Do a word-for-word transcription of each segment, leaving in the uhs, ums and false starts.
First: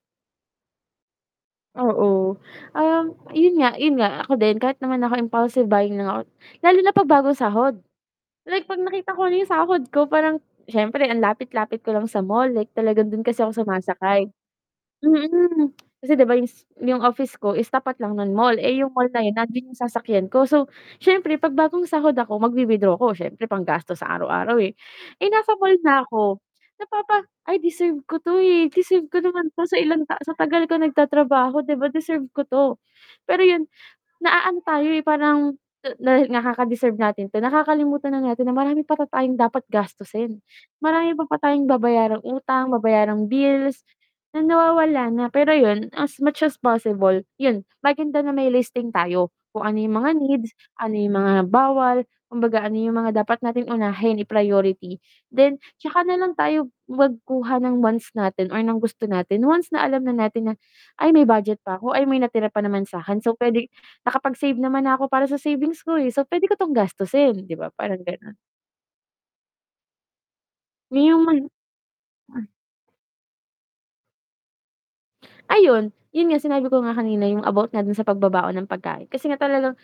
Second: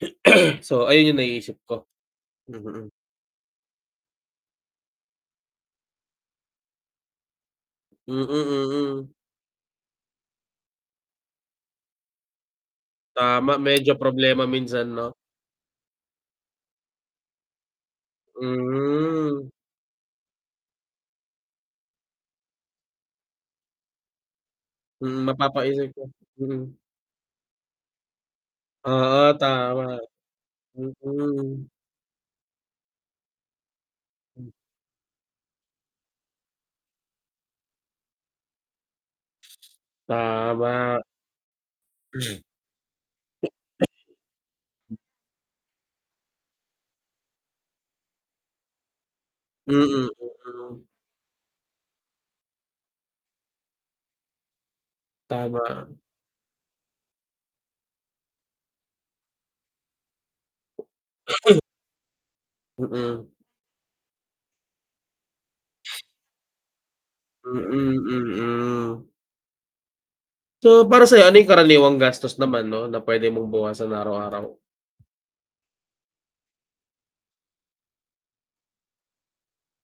So, ayun yung naiisip ko. Oo, Mm. um, 'yun nga 'yun nga ako din kahit naman ako impulsive buying lang ako lalo na 'pag bagong sahod. Mm. Like 'pag nakita Mm. ko na 'yong sahod ko parang, siyempre ang lapit-lapit ko lang sa mall like talagang dun kasi ako Tama, medyo sumasakay, problema minsan, 'no. mm, kasi 'di ba yung s office ko is tapat lang nun mall, eh, 'yung mall Mhm. nandun yung sasakyan ko so, siyempre 'pag bagong sahod ako mag-wi-withdraw ko siyempre panggastos sa araw-araw, eh. Hmm, Eh, nasa mall mapapaisip na ka ko Mm. napapa ay deserve ko 'to, eh, deserve ko Ah, naman 'to sa tama. ilang ta sa tagal ko nagtatrabaho Mm. 'di ba, deserve ko 'to. Pero 'yun, M naaano tayo, eh, parang na na kakadeserve natin 'to nakakalimutan na natin na marami pala tayong dapat gastusin, Tama. marami pala tayong babayarang Hmm. utang, babayarang bills, na nawawala na, pero 'yun, as much as possible 'yun, maganda na may listing tayo, kung ano yung Mm. mga needs, Mm. ano yung mga bawal, kumbaga ano yung mga dapat nating unahin, i-priority then Tama. 'tsaka na lang tayo, magkuha ng wants natin or ng gusto natin once na alam na natin na, ay may budget pa ako, ay may natira pa naman sa'kin, Mm. so pwede nakapag-save naman na ko para sa savings ko, eh, so pwede ko tong gastusin, 'di ba? Mm. Parang ganon. Mm. So, para sayo ano yung karaniwang gastos [unintelligible] naman 'no, na pwede mong bawasan araw-araw? Ayun, 'yun nga sinabi ko nga kanina yung about nga dun sa pagbabaon ng pagkain kasi nga talagang,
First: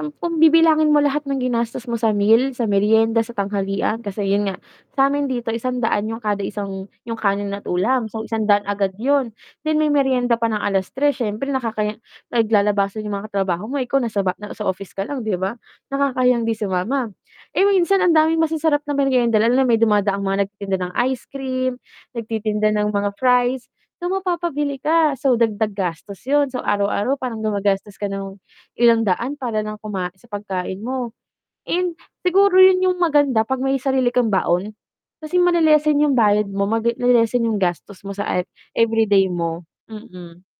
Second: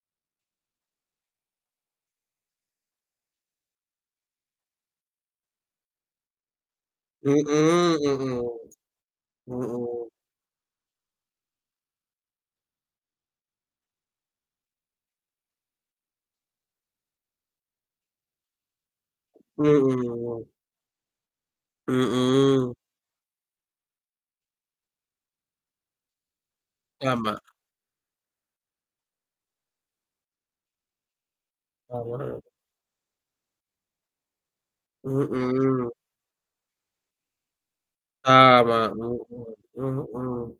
um, kung bibilangin mo lahat ng ginastos mo sa meal, sa merienda, sa tanghalian kasi 'yun nga, sa'min dito Isang daan 'yon kada isang, 'yong Mm, kanin at ulam so Mm, isang daan agad 'yon, then may mm. meryenda pa ng alas tres siyempre nakakahiya naglalabasan 'yong mga trabaho mo ikaw nasa ba nasa nasa office ka lang, 'di ba? nakakahiyang 'di sumama, eh, minsan ang daming masasarap na meryenda, lalo na may dumadaang mga Mm. nagtitinda ng ice cream, nagtitinda Mm. ng mga fries, so mapapabili ka, so dagdag gastos 'yun, so araw-araw Tama. parang gumagastos ka ng ilang daan para lang kumain sa pagkain mo, and Tama. siguro 'yun yung maganda 'pag may sarili kang baon, kasi Mm. male-lessen yung bayad mo, mag nale-lessen yung gastos mo sa ev Tama, everyday mo. Mm. Mm. Mm.